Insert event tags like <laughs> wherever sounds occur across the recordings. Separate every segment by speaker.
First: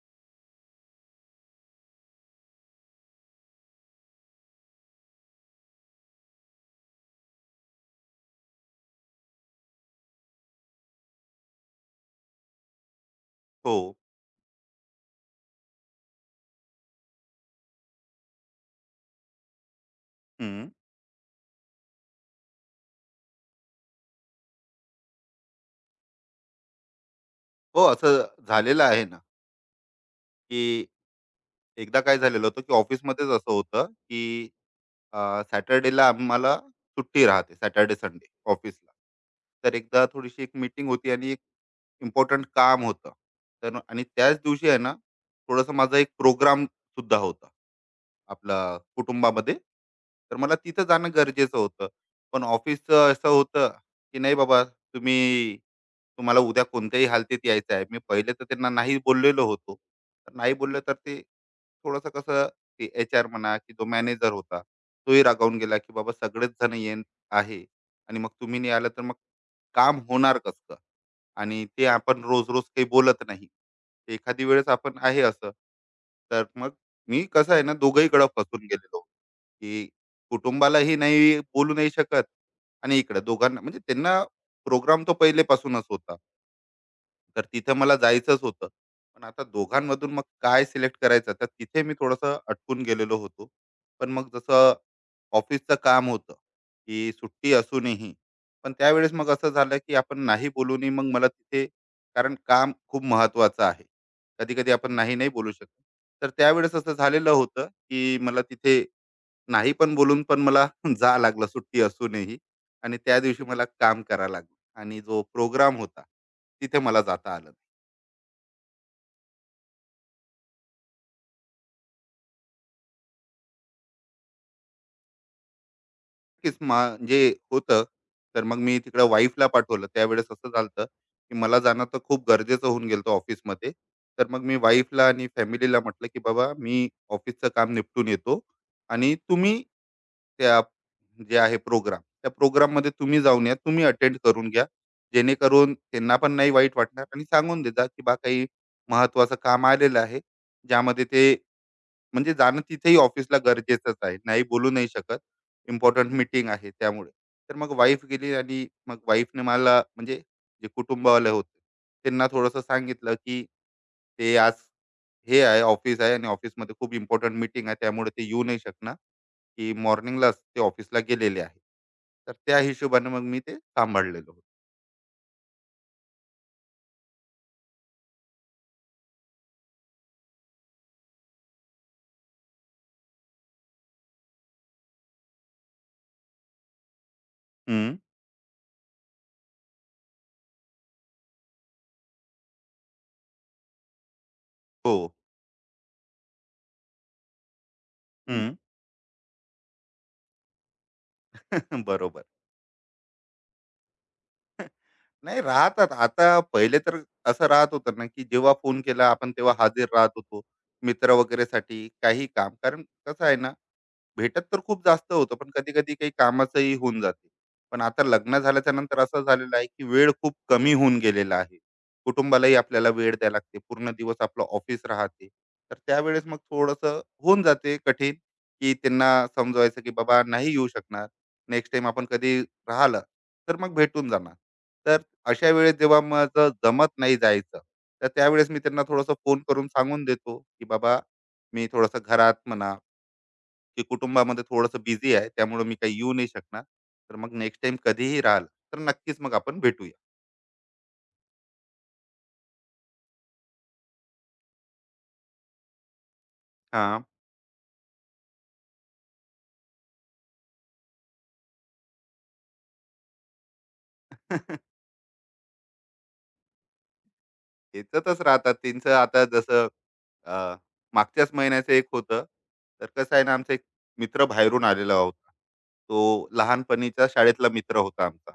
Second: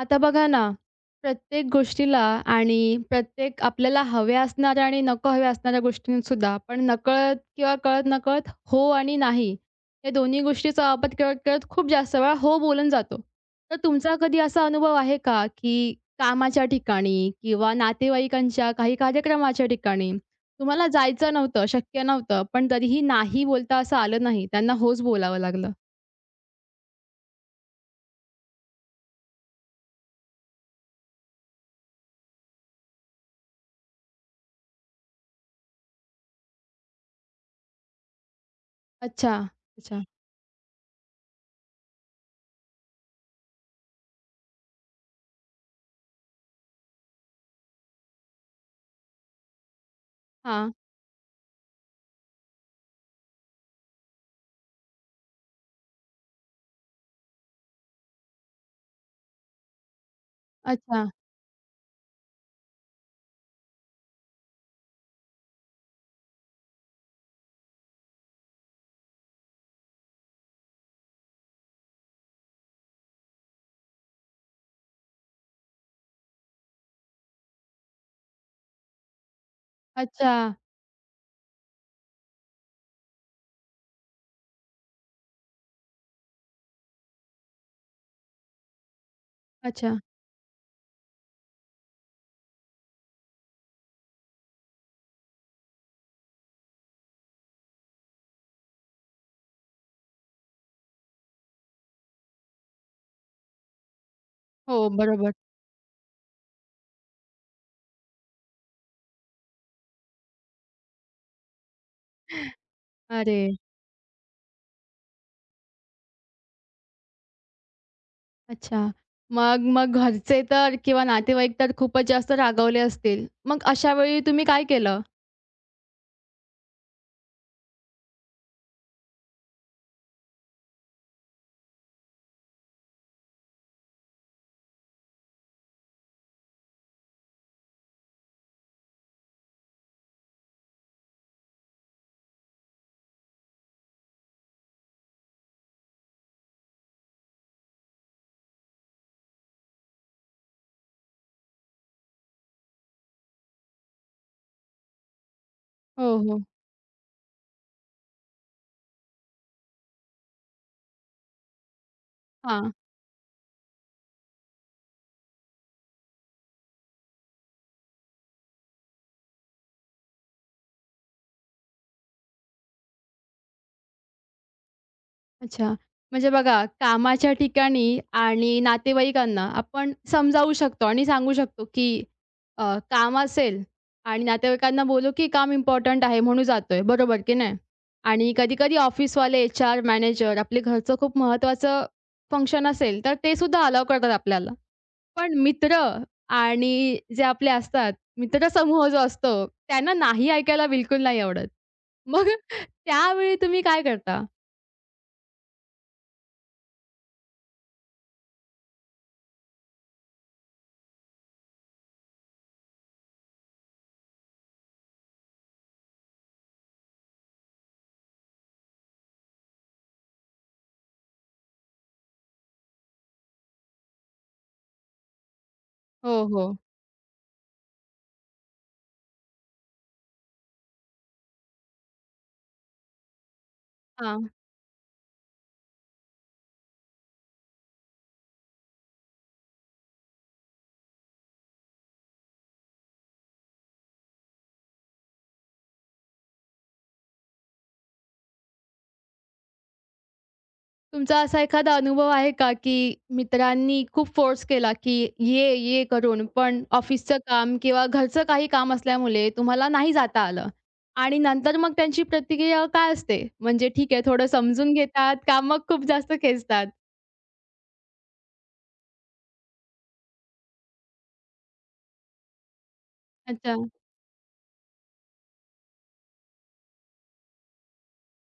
Speaker 1: आता बघा ना, प्रत्येक गोष्टीला आणि प्रत्येक आपल्याला हव्या असणाऱ्या आणि नको हव्या असणाऱ्या गोष्टींसुद्धा आपण नकळत किंवा कळत-नकळत हो आणि नाही या दोन्ही गोष्टीचा वापर करत-करत खूप जास्त वेळा हो बोलून जातो. तर
Speaker 2: हो.
Speaker 1: तुमचा कधी असा अनुभव आहे का, की कामाच्या ठिकाणी किंवा नातेवाईकांच्या काही कार्यक्रमाच्या ठिकाणी
Speaker 2: हं.
Speaker 1: तुम्हाला जायचं नव्हतं, शक्य नव्हतं, पण तरीही नाही बोलता असं आलं नाही, त्यांना होच बोलावं लागलं?
Speaker 2: हो, असं झालेलं आहे ना, की एकदा काय झालेलं होतं, की ऑफिसमध्येच असं होतं, की सॅटर्डेला आम्हाला सुट्टी राहते सॅटर्डे संडे ऑफिसला.
Speaker 1: अच्छा,
Speaker 2: तर
Speaker 1: अच्छा.
Speaker 2: एकदा थोडीशी एक मीटिंग होती आणि एक इम्पोर्टंट काम होतं. तर आणि त्याच दिवशी आहे ना, थोडंसं माझा एक प्रोग्राम सुद्धा होता, आपला कुटुंबामध्ये. तर मला
Speaker 1: हां.
Speaker 2: तिथं जाणं गरजेचं होतं. पण ऑफिसचं असं होतं, की नाही बाबा तुम्ही तुम्हाला उद्या कोणत्याही हालतीत यायचं आहे. मी पहिले तर त्यांना नाही बोललेलो होतो. तर नाही बोललं तर
Speaker 1: अच्छा,
Speaker 2: ते थोडंसं कसं ते एच-आर म्हणा की जो मॅनेजर होता, तोही रागावून गेला की बाबा सगळेच जण येत आहे आणि मग तुम्ही नाही आला तर मग काम होणार कसं? आणि ते आपण रोज-रोज काही बोलत नाही. एखादी वेळेस आपण आहे असं. तर मग मी कसं आहे ना दोघहीकडं फसून गेलेलो, की
Speaker 1: अच्छा,
Speaker 2: कुटुंबालाही नाही बोलू नाही शकत आणि इकडं दोघांना म्हणजे त्यांना प्रोग्राम तो पहिलेपासूनच होता. तर तिथे मला जायचंच होतं. पण आता
Speaker 1: अच्छा.
Speaker 2: दोघांमधून मग काय सिलेक्ट करायचं? तर तिथे मी थोडंसं अटकून गेलेलो होतो. पण मग जसं ऑफिसचं काम होतं, की सुट्टी असूनही. पण त्यावेळेस मग असं झालं, की आपण नाही बोलूनही मग मला तिथे कारण काम खूप महत्त्वाचं आहे. कधी-कधी
Speaker 1: हो,
Speaker 2: आपण नाही, नाही
Speaker 1: बरोबर.
Speaker 2: बोलू शकत. तर त्यावेळेस असं झालेलं होतं, की मला तिथे नाही पण बोलून पण मला <laughs> जावं लागलं सुट्टी असूनही आणि त्या
Speaker 1: अरे!
Speaker 2: दिवशी मला काम करावं लागलं आणि जो प्रोग्राम होता, तिथे मला जाता आलं. नाही.
Speaker 1: अच्छा. मग मग घरचे तर किंवा नातेवाईक तर खूपच जास्त रागावले असतील. मग अशा वेळी तुम्ही काय केलं?
Speaker 2: नक्कीच म्हणजे होतं तर मग मी तिकडे वाईफला पाठवलं त्यावेळेस असं झालं की मला जाणं तर खूप गरजेचं होऊन गेलं ऑफिसमध्ये. तर मग मी वाईफला आणि फॅमिलीला म्हटलं की बाबा मी ऑफिसचं काम निपटून येतो आणि तुम्ही त्या जे आहे प्रोग्राम त्या प्रोग्राम मध्ये तुम्ही जाऊन या, तुम्ही अटेंड करून घ्या, जेणेकरून त्यांना पण नाही वाईट वाटणार आणि सांगून देजा की बा काही महत्वाचं काम आलेलं आहे ज्यामध्ये ते म्हणजे जाणं तिथेही ऑफिसला गरजेचंच आहे. नाही बोलू नाही शकत. इम्पोर्टंट
Speaker 1: हो, हो.
Speaker 2: मीटिंग आहे त्यामुळे. तर मग वाईफ गेली आणि मग वाईफने मला म्हणजे जे कुटुंबवाले होते, त्यांना थोडंसं
Speaker 1: हां.
Speaker 2: सांगितलं, की "ते आज हे आहे ऑफिस आहे आणि ऑफिसमध्ये खूप इम्पोर्टंट मीटिंग आहे त्यामुळे ते येऊ नाही शकणार, की मॉर्निंगलाच ते ऑफिसला गेलेले आहे." तर त्या हिशोबाने मग मी ते सांभाळलेलं होतं.
Speaker 1: अच्छा. म्हणजे बघा कामाच्या ठिकाणी आणि नातेवाईकांना आपण समजावू शकतो आणि सांगू शकतो, की अ, काम असेल आणि नातेवाईकांना बोलू, की काम इम्पोर्टंट आहे म्हणून जातोय. बरोबर की नाही?
Speaker 2: हं.
Speaker 1: आणि कधी-कधी ऑफिसवाले, एचआर, मॅनेजर आपले घरचं खूप महत्त्वाचं फंक्शन असेल, तर ते सुद्धा अलाउ करतात आपल्याला.
Speaker 2: हो.
Speaker 1: पण मित्र आणि जे आपले असतात,
Speaker 2: हं.
Speaker 1: मित्रसमूह जो असतो, त्यांना नाही ऐकायला बिलकुल नाही आवडत.
Speaker 2: <laughs> बरोबर.
Speaker 1: मग त्यावेळी तुम्ही काय करता?
Speaker 2: नाही राहतात आता पहिले तर असं राहत होतं ना की जेव्हा फोन केला आपण तेव्हा हजर राहत होतो मित्र वगैरे साठी काही काम कारण कसं आहे ना भेटत तर खूप जास्त होतं, पण कधी-कधी काही कामाचंही होऊन जाते. पण आता लग्न झाल्याच्या नंतर असं झालेलं आहे, की वेळ खूप कमी होऊन गेलेला आहे. कुटुंबालाही आपल्याला वेळ द्यायला लागते. पूर्ण दिवस आपलं ऑफिस राहते. तर
Speaker 1: हो,
Speaker 2: त्यावेळेस मग
Speaker 1: हो.
Speaker 2: थोडंसं होऊन जाते कठीण, की त्यांना समजवायचं, की "बाबा नाही येऊ शकणार. नेक्स्ट टाईम आपण कधी राहिलं, तर मग भेटून
Speaker 1: हां.
Speaker 2: जाणार." तर अशा वेळेस जेव्हा माझं जमत नाही जायचं, तर त्यावेळेस मी त्यांना थोडंसं फोन करून सांगून देतो, की "बाबा, मी थोडंसं घरात म्हणा की कुटुंबामध्ये थोडंसं बिझी आहे त्यामुळे मी काही येऊ नाही शकणार तर मग नेक्स्ट टाइम कधीही राहिलं तर नक्कीच मग आपण भेटूया."
Speaker 1: तुमचा असा एखादा अनुभव आहे का, की मित्रांनी खूप फोर्स केला, की "ये, ये" करून, पण
Speaker 2: हा.
Speaker 1: ऑफिसचं काम किंवा घरचं काही काम असल्यामुळे तुम्हाला नाही जाता आलं आणि नंतर मग त्यांची प्रतिक्रिया काय असते? म्हणजे ठीक आहे, थोडं
Speaker 2: <laughs>
Speaker 1: समजून घेतात का मग खूप जास्त खेचतात?
Speaker 2: त्याच्यातच राहतात त्यांचं आता जसं अ, मागच्याच महिन्याचं एक होतं. तर कसं आहे ना आमचा
Speaker 1: अच्छा.
Speaker 2: एक मित्र बाहेरून आलेला होता, तो लहानपणीचा शाळेतला मित्र होता आमचा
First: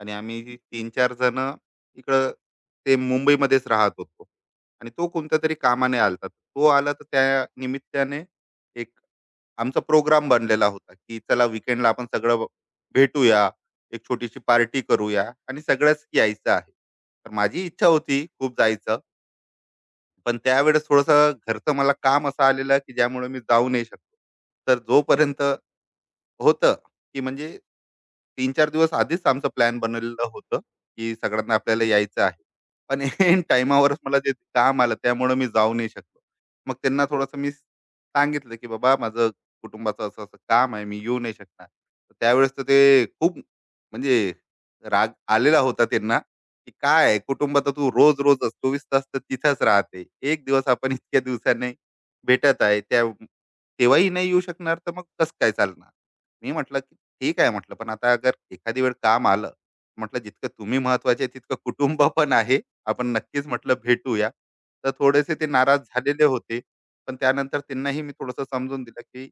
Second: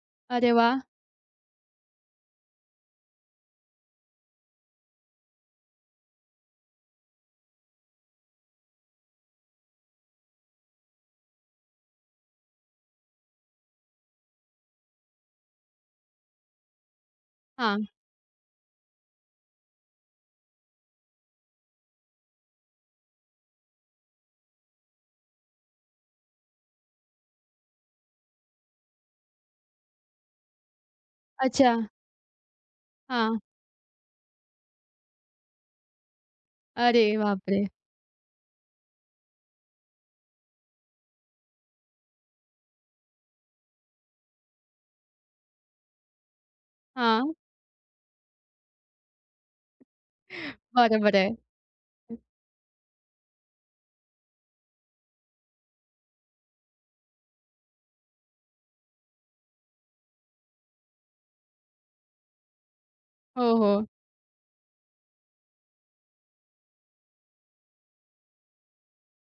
Speaker 2: आणि
Speaker 1: अरे
Speaker 2: आम्ही
Speaker 1: वाह!
Speaker 2: तीन चार जण इकडं ते मुंबईमध्येच राहत होतो आणि तो कोणत्या तरी कामाने आलता, तो आला तर त्या निमित्ताने एक आमचा प्रोग्राम बनलेला होता की चला वीकेंडला आपण सगळं भेटूया, एक छोटीशी पार्टी करूया आणि सगळ्याच यायचं आहे. तर माझी
Speaker 1: हां.
Speaker 2: इच्छा होती खूप जायचं. पण त्यावेळेस थोडंसं घरचं मला काम असं आलेलं की ज्यामुळे मी जाऊ नाही शकलो. तर जोपर्यंत होतं की म्हणजे तीन-चार दिवस आधीच आमचं प्लॅन बनवलेलं होतं, की सगळ्यांना
Speaker 1: अच्छा.
Speaker 2: आपल्याला यायचं आहे. पण
Speaker 1: हां.
Speaker 2: ऐन टाईमावरच मला ते काम आलं त्यामुळं मी जाऊ नाही शकलो. मग त्यांना
Speaker 1: अरे
Speaker 2: थोडंसं मी
Speaker 1: बापरे!
Speaker 2: सांगितलं, की "बाबा माझं कुटुंबाचं असं-असं काम आहे, मी येऊ नाही शकणार." तर त्यावेळेस तर ते खूप म्हणजे राग आलेला होता त्यांना की काय आहे,
Speaker 1: हां,
Speaker 2: कुटुंब तर तू रोज-रोजच 24 तास तर तिथेच राहते. एक दिवस आपण
Speaker 1: बरोबर
Speaker 2: इतक्या
Speaker 1: आहे.
Speaker 2: दिवसांनी भेटत आहे, त्या तेव्हाही नाही येऊ शकणार, तर मग कसं काय चालणार? मी म्हटलं, की "ठीक आहे," म्हटलं, "पण आता अगर एखादी वेळ काम आलं," म्हटलं, "जितकं तुम्ही महत्वाचे आहे, तितकं कुटुंब <laughs> पण आहे. आपण
Speaker 1: हो,
Speaker 2: नक्कीच," म्हटलं,
Speaker 1: हो.
Speaker 2: "भेटूया." तर थोडेसे ते नाराज झालेले होते. पण त्यानंतर त्यांनाही मी थोडंसं समजून दिलं, की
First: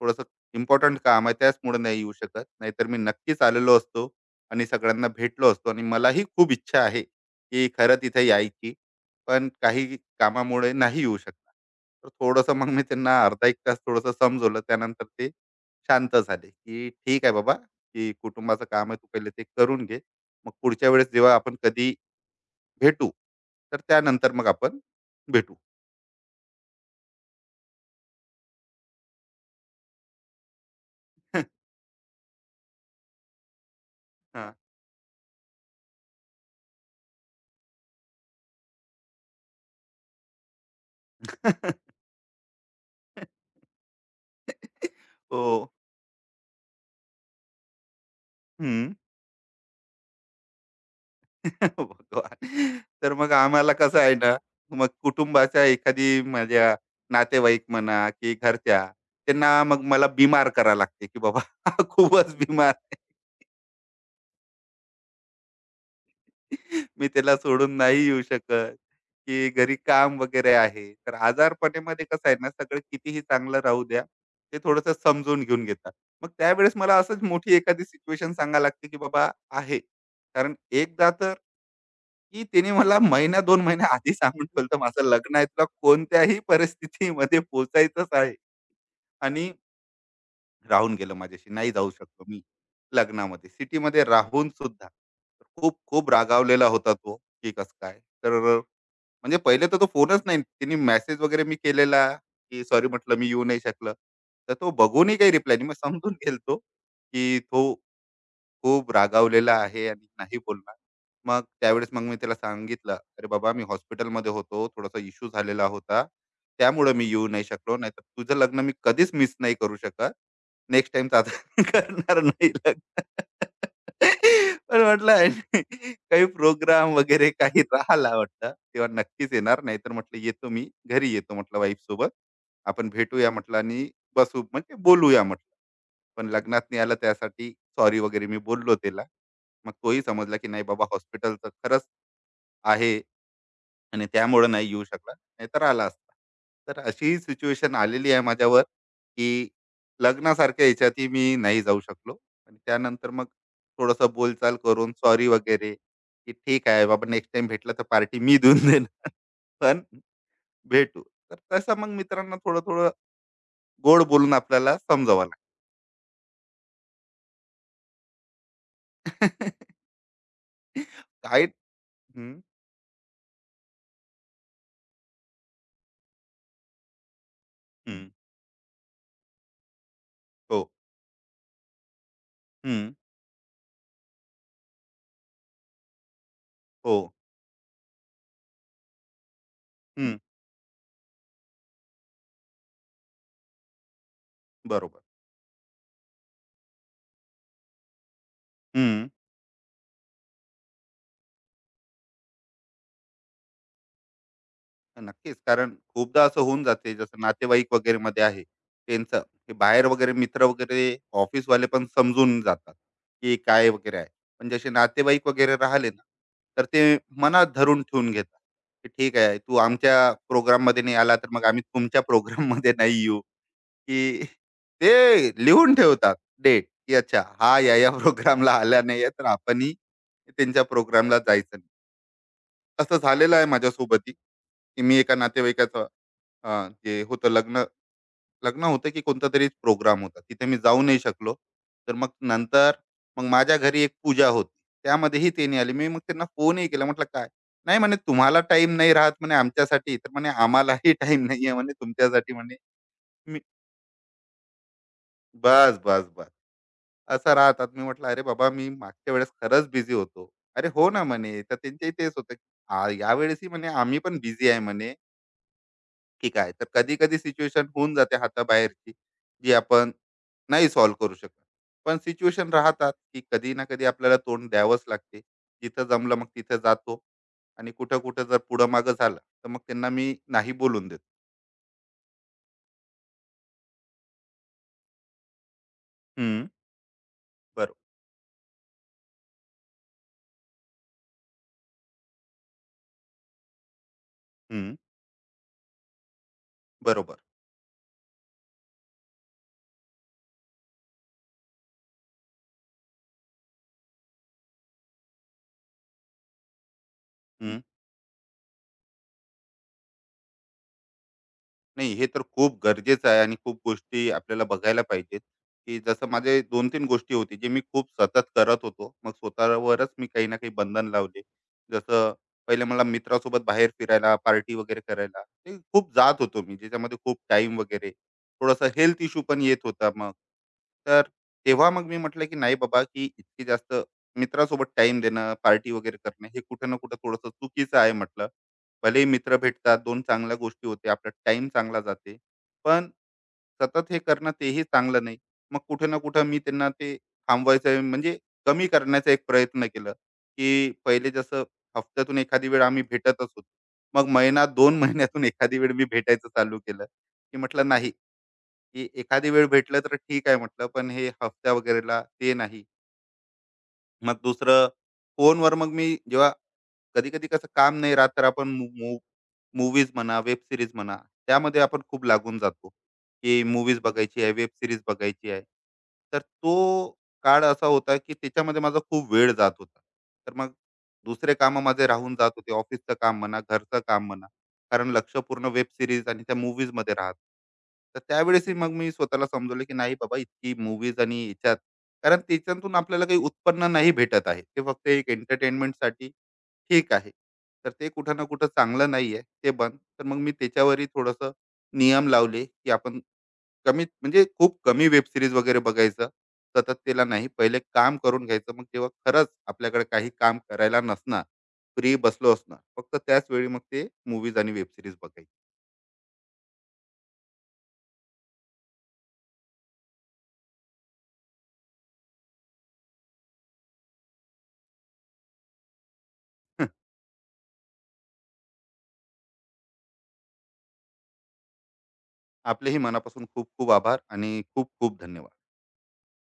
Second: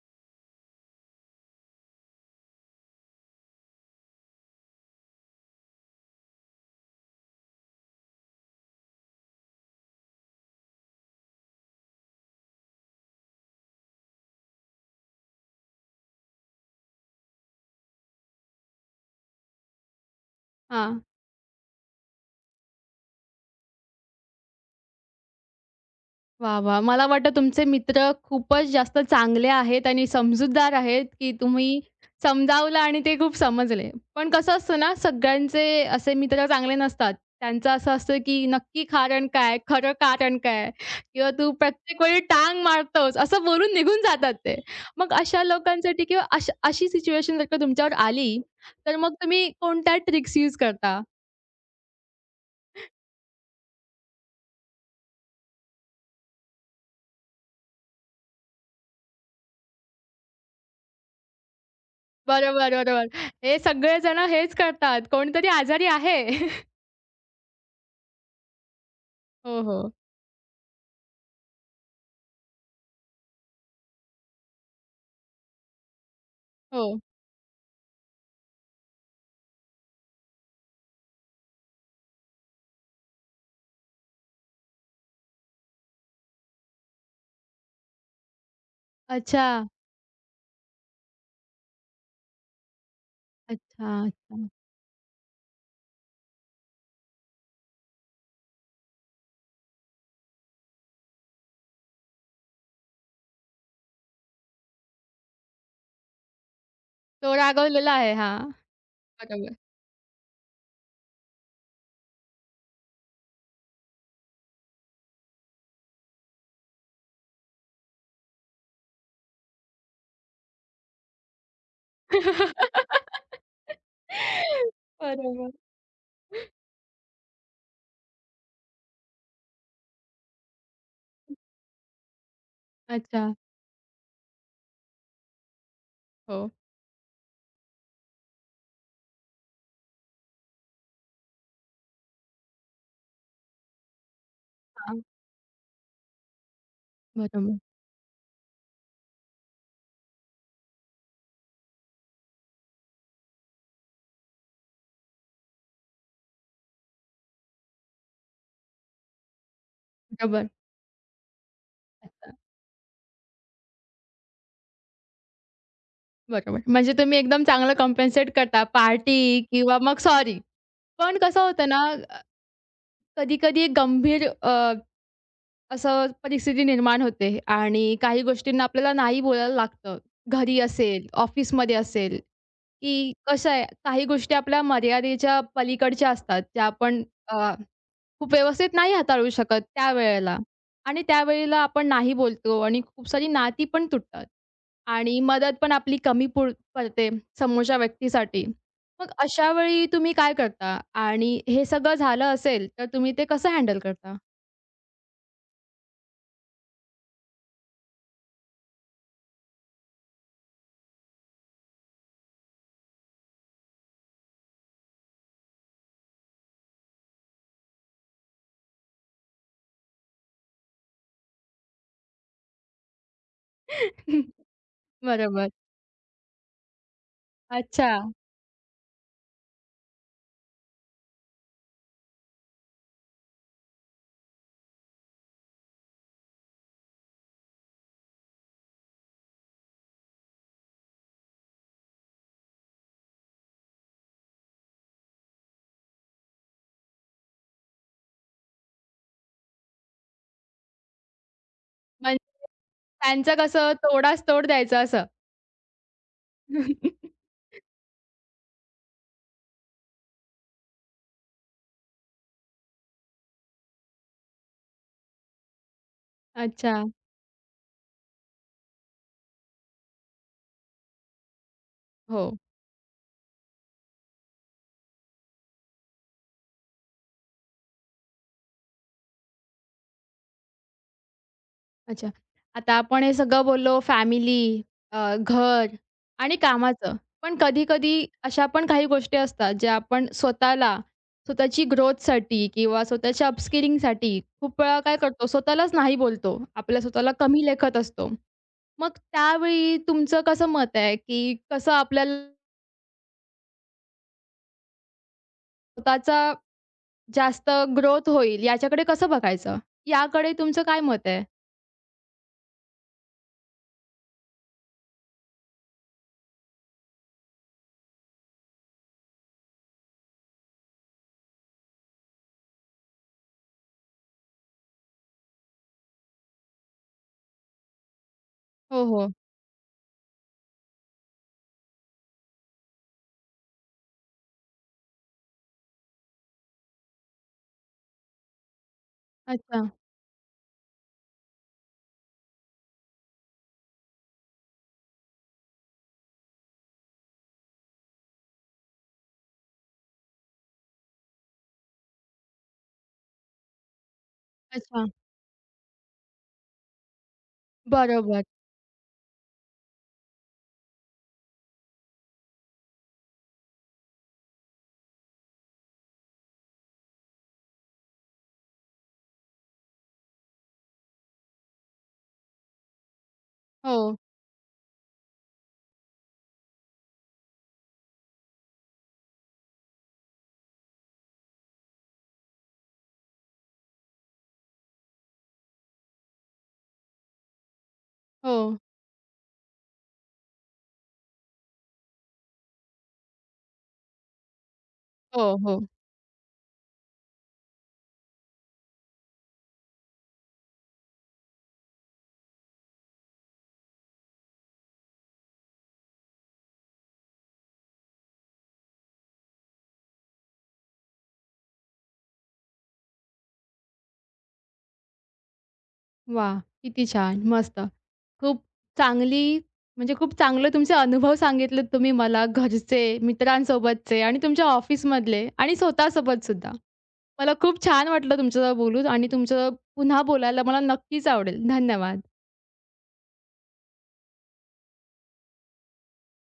Speaker 2: थोडंसं इम्पोर्टंट काम आहे, त्याचमुळे नाही येऊ शकत. नाहीतर मी नक्कीच आलेलो असतो आणि सगळ्यांना भेटलो असतो आणि मलाही खूप इच्छा आहे की खरं तिथे यायची, पण काही कामामुळे नाही येऊ शकणार. तर थोडंसं मग मी त्यांना अर्धा एक तास थोडंसं समजवलं. त्यानंतर ते शांत झाले की ठीक आहे बाबा की कुटुंबाचं काम आहे तू पहिले ते करून घे, मग पुढच्या
Speaker 1: हां.
Speaker 2: वेळेस जेव्हा आपण कधी भेटू तर त्यानंतर मग आपण भेटू.
Speaker 1: वाह, वाह! मला वाटतं तुमचे मित्र खूपच जास्त चांगले आहेत आणि समजूतदार आहेत, की तुम्ही
Speaker 2: <laughs>
Speaker 1: समजावलं आणि ते खूप समजले. पण कसं
Speaker 2: हा.
Speaker 1: असतं ना, सगळ्यांचे असे मित्र चांगले नसतात. त्यांचं असं असतं, की नक्की कारण काय? खरं कारण काय? किंवा तू
Speaker 2: <laughs>
Speaker 1: प्रत्येक वेळी टांग मारतोस, असं बोलून निघून जातात ते. मग अशा
Speaker 2: हो.
Speaker 1: लोकांसाठी किंवा अशी सिच्युएशन जर का तुमच्यावर आली, तर मग तुम्ही कोणत्या ट्रिक्स यूज करता?
Speaker 2: <laughs> भगवान! तर मग आम्हाला कसं आहे ना, मग कुटुंबाच्या एखादी माझ्या नातेवाईक म्हणा की घरच्या, त्यांना मग मला बीमार करा लागते, की बाबा <laughs> हा खूपच बीमार
Speaker 1: बरोबर,
Speaker 2: आहे.
Speaker 1: बरोबर. हे सगळेजण हेच करतात. कोणतरी आजारी आहे. <laughs>
Speaker 2: मी त्याला सोडून नाही येऊ शकत, की
Speaker 1: हो,
Speaker 2: घरी
Speaker 1: हो.
Speaker 2: काम वगैरे आहे. तर आजारपणामध्ये कसं आहे ना, सगळं कितीही चांगलं राहू द्या, ते थोडंसं समजून घेऊन घेतात. मग त्यावेळेस
Speaker 1: हो.
Speaker 2: मला असंच मोठी एखादी सिच्युएशन सांगावी लागते, की बाबा आहे. कारण एकदा तर की तिने मला महिना 2 महिने आधी सांगून ठेवलं होतं, माझं लग्न आहे. तुला कोणत्याही परिस्थितीमध्ये पोहोचायचंच आहे
Speaker 1: अच्छा,
Speaker 2: आणि राहून गेलं माझ्याशी. नाही जाऊ शकलो मी लग्नामध्ये. सिटीमध्ये
Speaker 1: अच्छा, अच्छा.
Speaker 2: राहून सुद्धा. तर खूप खूप रागावलेला होता तो, की कसं काय? तर अ, म्हणजे पहिले तर तो फोनच नाही. तिने मेसेज वगैरे मी केलेला, की "सॉरी" म्हटलं, "मी येऊ नाही शकलं." तर तो बघूनही काही रिप्लाय नाही. मग समजून गेलो
Speaker 1: तो
Speaker 2: की तो
Speaker 1: रागवलेला आहे. हां,
Speaker 2: खूप रागावलेला
Speaker 1: बरोबर.
Speaker 2: आहे आणि नाही बोलणार. मग त्यावेळेस मग मी त्याला सांगितलं, "अरे बाबा, मी हॉस्पिटलमध्ये होतो. थोडासा इश्यू झालेला होता. त्यामुळं मी येऊ नाही शकलो. नाहीतर तुझं लग्न मी कधीच मिस नाही करू शकत. नेक्स्ट टाइम तर आता <laughs> करणार नाही लग्न."
Speaker 1: <laughs>
Speaker 2: पण म्हटलं
Speaker 1: बरोबर.
Speaker 2: आणि काही प्रोग्राम वगैरे काही राहिला वाटतं, तेव्हा नक्कीच येणार. नाहीतर म्हटलं येतो मी, घरी येतो म्हटलं वाईफसोबत. आपण
Speaker 1: अच्छा.
Speaker 2: भेटूया म्हटलं आणि बसू म्हणजे बोलूया म्हटलं. पण
Speaker 1: हो.
Speaker 2: लग्नात नाही आलं त्यासाठी सॉरी वगैरे मी बोललो त्याला. मग तोही समजला की नाही बाबा हॉस्पिटलचं खरंच आहे आणि त्यामुळे नाही येऊ
Speaker 1: हां.
Speaker 2: शकला, नाहीतर आला असता. तर अशी
Speaker 1: बरोबर,
Speaker 2: सिच्युएशन आलेली आहे माझ्यावर, की लग्नासारख्या ह्याच्यातही मी नाही जाऊ शकलो. आणि त्यानंतर मग थोडंसं बोलचाल करून सॉरी वगैरे, की ठीक आहे बाबा नेक्स्ट टाईम भेटला तर पार्टी मी देऊन देणार, <laughs> पण
Speaker 1: बरोबर.
Speaker 2: भेटू. तर तसं मग
Speaker 1: अच्छा.
Speaker 2: मित्रांना थोडं-थोडं गोड बोलून आपल्याला समजावं लागतं.
Speaker 1: बरोबर. म्हणजे तुम्ही एकदम चांगलं कॉम्पेन्सेट करता पार्टी किंवा
Speaker 2: <laughs>
Speaker 1: मग सॉरी. पण कसं
Speaker 2: काय
Speaker 1: होतं ना,
Speaker 2: हं,
Speaker 1: कधी-कधी गंभीर असं परिस्थिती निर्माण होते आणि
Speaker 2: हं.
Speaker 1: काही गोष्टींना आपल्याला नाही बोलायला लागतं. घरी
Speaker 2: हो.
Speaker 1: असेल, ऑफिसमध्ये असेल,
Speaker 2: हं.
Speaker 1: की कसं आहे काही गोष्टी आपल्या मर्यादेच्या पलीकडच्या असतात, ज्या
Speaker 2: हो.
Speaker 1: आपण अ, खूप व्यवस्थित नाही हाताळू शकत
Speaker 2: हं. हं.
Speaker 1: त्यावेळेला आणि त्यावेळेला आपण नाही बोलतो आणि खूप सारी नाती पण तुटतात
Speaker 2: बरोबर.
Speaker 1: आणि मदत पण आपली कमी पुर पडते समोरच्या व्यक्तीसाठी.
Speaker 2: हं.
Speaker 1: मग अशा वेळी तुम्ही काय करता? आणि हे सगळं झालं असेल, तर तुम्ही ते कसं हँडल करता?
Speaker 2: नक्कीच. कारण खूपदा असं होऊन जाते जसं नातेवाईक वगैरेमध्ये आहे. त्यांचं हे बाहेर वगैरे मित्र वगैरे ऑफिसवाले पण समजून जातात, की काय वगैरे आहे. पण जसे नातेवाईक वगैरे राहिले ना, तर ते मनात धरून ठेवून घेतात, की ठीक आहे तू आमच्या प्रोग्राममध्ये नाही आला तर मग आम्ही तुमच्या प्रोग्राममध्ये <laughs> नाही येऊ, की
Speaker 1: <laughs>
Speaker 2: ते
Speaker 1: बरोबर.
Speaker 2: लिहून ठेवतात डेट, की अच्छा हा या,
Speaker 1: अच्छा.
Speaker 2: या प्रोग्रामला आला नाही आहे तर आपणही त्यांच्या प्रोग्रामला जायचं. असं झालेलं आहे माझ्यासोबतही, की मी एका नातेवाईकाचं जे होतं लग्न लग्न होतं की कोणता तरी प्रोग्राम होता. तिथे मी जाऊ नाही शकलो. तर मग नंतर मग माझ्या घरी एक पूजा होती. त्यामध्येही ते नाही आले. मी मग त्यांना फोनही केला. म्हटलं, "काय?" "नाही," म्हणे, "तुम्हाला टाईम नाही राहत म्हणे आमच्यासाठी, तर म्हणे आम्हालाही टाईम नाही आहे म्हणे तुमच्यासाठी
Speaker 1: म्हणजे
Speaker 2: म्हणे."
Speaker 1: त्यांचं
Speaker 2: मी
Speaker 1: कसं तोडास तोड द्यायचं असं.
Speaker 2: बस, बस, बस.
Speaker 1: <laughs>
Speaker 2: असं राहतात. मी म्हटलं, "अरे बाबा, मी मागच्या वेळेस खरंच बिझी होतो." "अरे हो ना," म्हणे. तर त्यांचंही तेच होतं, "आ, यावेळेसही म्हणे आम्ही पण बिझी आहे म्हणे." ठीक आहे तर
Speaker 1: अच्छा.
Speaker 2: कधी कधी सिच्युएशन होऊन जाते हाताबाहेरची जी आपण नाही सॉल्व्ह करू शकत, पण
Speaker 1: हो.
Speaker 2: सिच्युएशन राहतात की कधी ना कधी आपल्याला तोंड द्यावंच लागते. जिथं जमलं मग तिथं जातो आणि कुठं कुठं जर पुढं मागं झालं तर मग त्यांना मी नाही बोलून देतो.
Speaker 1: अच्छा. आता आपण हे सगळं बोललो फॅमिली, घर आणि
Speaker 2: हम्म,
Speaker 1: कामाचं. पण
Speaker 2: बरो-
Speaker 1: कधी-कधी अशा पण काही गोष्टी असतात, ज्या आपण स्वतःला, स्वतःची ग्रोथसाठी किंवा स्वतःच्या अपस्किलिंगसाठी खूप
Speaker 2: हम्म,
Speaker 1: वेळा काय करतो, स्वतःलाच नाही बोलतो. आपल्या स्वतःला
Speaker 2: बरोबर.
Speaker 1: कमी लेखत असतो. मग त्यावेळी तुमचं कसं मत आहे, की कसं आपल्याला स्वतःचा जास्त ग्रोथ होईल याच्याकडे कसं बघायचं? याकडे तुमचं काय मत आहे?
Speaker 2: नाही हे तर खूप गरजेचं आहे आणि खूप गोष्टी आपल्याला बघायला पाहिजेत, की जसं माझे दोन तीन गोष्टी होती जे मी खूप सतत करत होतो. मग स्वतःवरच मी काही ना काही बंधन लावले. जसं पहिले मला मित्रासोबत बाहेर फिरायला पार्टी वगैरे करायला ते खूप जात होतो मी, ज्याच्यामध्ये खूप टाइम वगैरे थोडासा
Speaker 1: हो,
Speaker 2: हेल्थ
Speaker 1: हो.
Speaker 2: इश्यू पण येत होता मग. तर तेव्हा मग मी म्हटलं की नाही बाबा की इतकी जास्त मित्रासोबत टाइम देणं पार्टी वगैरे करणं हे कुठं ना कुठं थोडंसं चुकीचं आहे म्हटलं. भलेही मित्र
Speaker 1: अच्छा,
Speaker 2: भेटतात, दोन चांगल्या गोष्टी होते, आपला टाइम चांगला जाते, पण सतत हे करणं तेही चांगलं नाही. मग कुठे ना कुठे मी त्यांना ते थांबवायचं म्हणजे कमी करण्याचा एक प्रयत्न केला, की पहिले जसं हफ्त्यातून एखादी वेळ आम्ही भेटतच होतो, मग महिना 2
Speaker 1: अच्छा.
Speaker 2: <laughs> महिन्यातून एखादी वेळ मी भेटायचं चालू केलं, की म्हटलं नाही,
Speaker 1: बरोबर.
Speaker 2: की एखादी वेळ भेटलं तर ठीक आहे म्हटलं, पण हे हफ्त्या वगैरेला ते नाही. मग दुसरं फोनवर मग मी जेव्हा कधी कधी कसं काम नाही राहत तर आपण मूवीज म्हणा वेब सिरीज म्हणा त्यामध्ये आपण खूप लागून जातो की
Speaker 1: हो,
Speaker 2: मूवीज बघायची आहे वेब सिरीज बघायची आहे. तर तो काळ असा होता की त्याच्यामध्ये माझा खूप वेळ जात होता. तर मग दुसरे कामं माझे राहून जात होते ऑफिसचं काम म्हणा घरचं काम म्हणा, कारण लक्ष पूर्ण वेब सिरीज आणि त्या मूवीज मध्ये राहत. तर
Speaker 1: हो,
Speaker 2: त्यावेळेसही मग मी स्वतःला समजवलं की नाही बाबा इतकी मूवीज आणि याच्यात, कारण त्याच्यातून आपल्याला काही उत्पन्न नाही भेटत आहे. ते फक्त एक
Speaker 1: हो, हो.
Speaker 2: एंटरटेनमेंटसाठी ठीक आहे. तर ते कुठं ना कुठं चांगलं नाहीये ते बंद. तर मग मी त्याच्यावरही थोडंसं नियम लावले, की आपण कमीत म्हणजे खूप कमी वेब सीरीज वगैरे बघायचं. सतत त्याला नाही. पहिले काम करून घ्यायचं. मग तेव्हा खरंच आपल्याकडे काही काम करायला नसणार. फ्री बसलो असणार. फक्त त्याच वेळी मग ते मूव्हीज आणि वेब सीरीज बघायची.
Speaker 1: वाह! किती छान. मस्त. खूप चांगली म्हणजे खूप चांगलं तुमचे अनुभव सांगितलेत तुम्ही मला घरचे, मित्रांसोबतचे आणि तुमच्या ऑफिसमधले आणि स्वतःसोबत सुद्धा.
Speaker 2: <laughs>
Speaker 1: मला खूप छान वाटलं तुमच्यासोबत बोलून आणि तुमचं पुन्हा बोलायला मला नक्कीच आवडेल. धन्यवाद.
Speaker 2: आपलेही मनापासून खूप खूप आभार आणि खूप खूप धन्यवाद.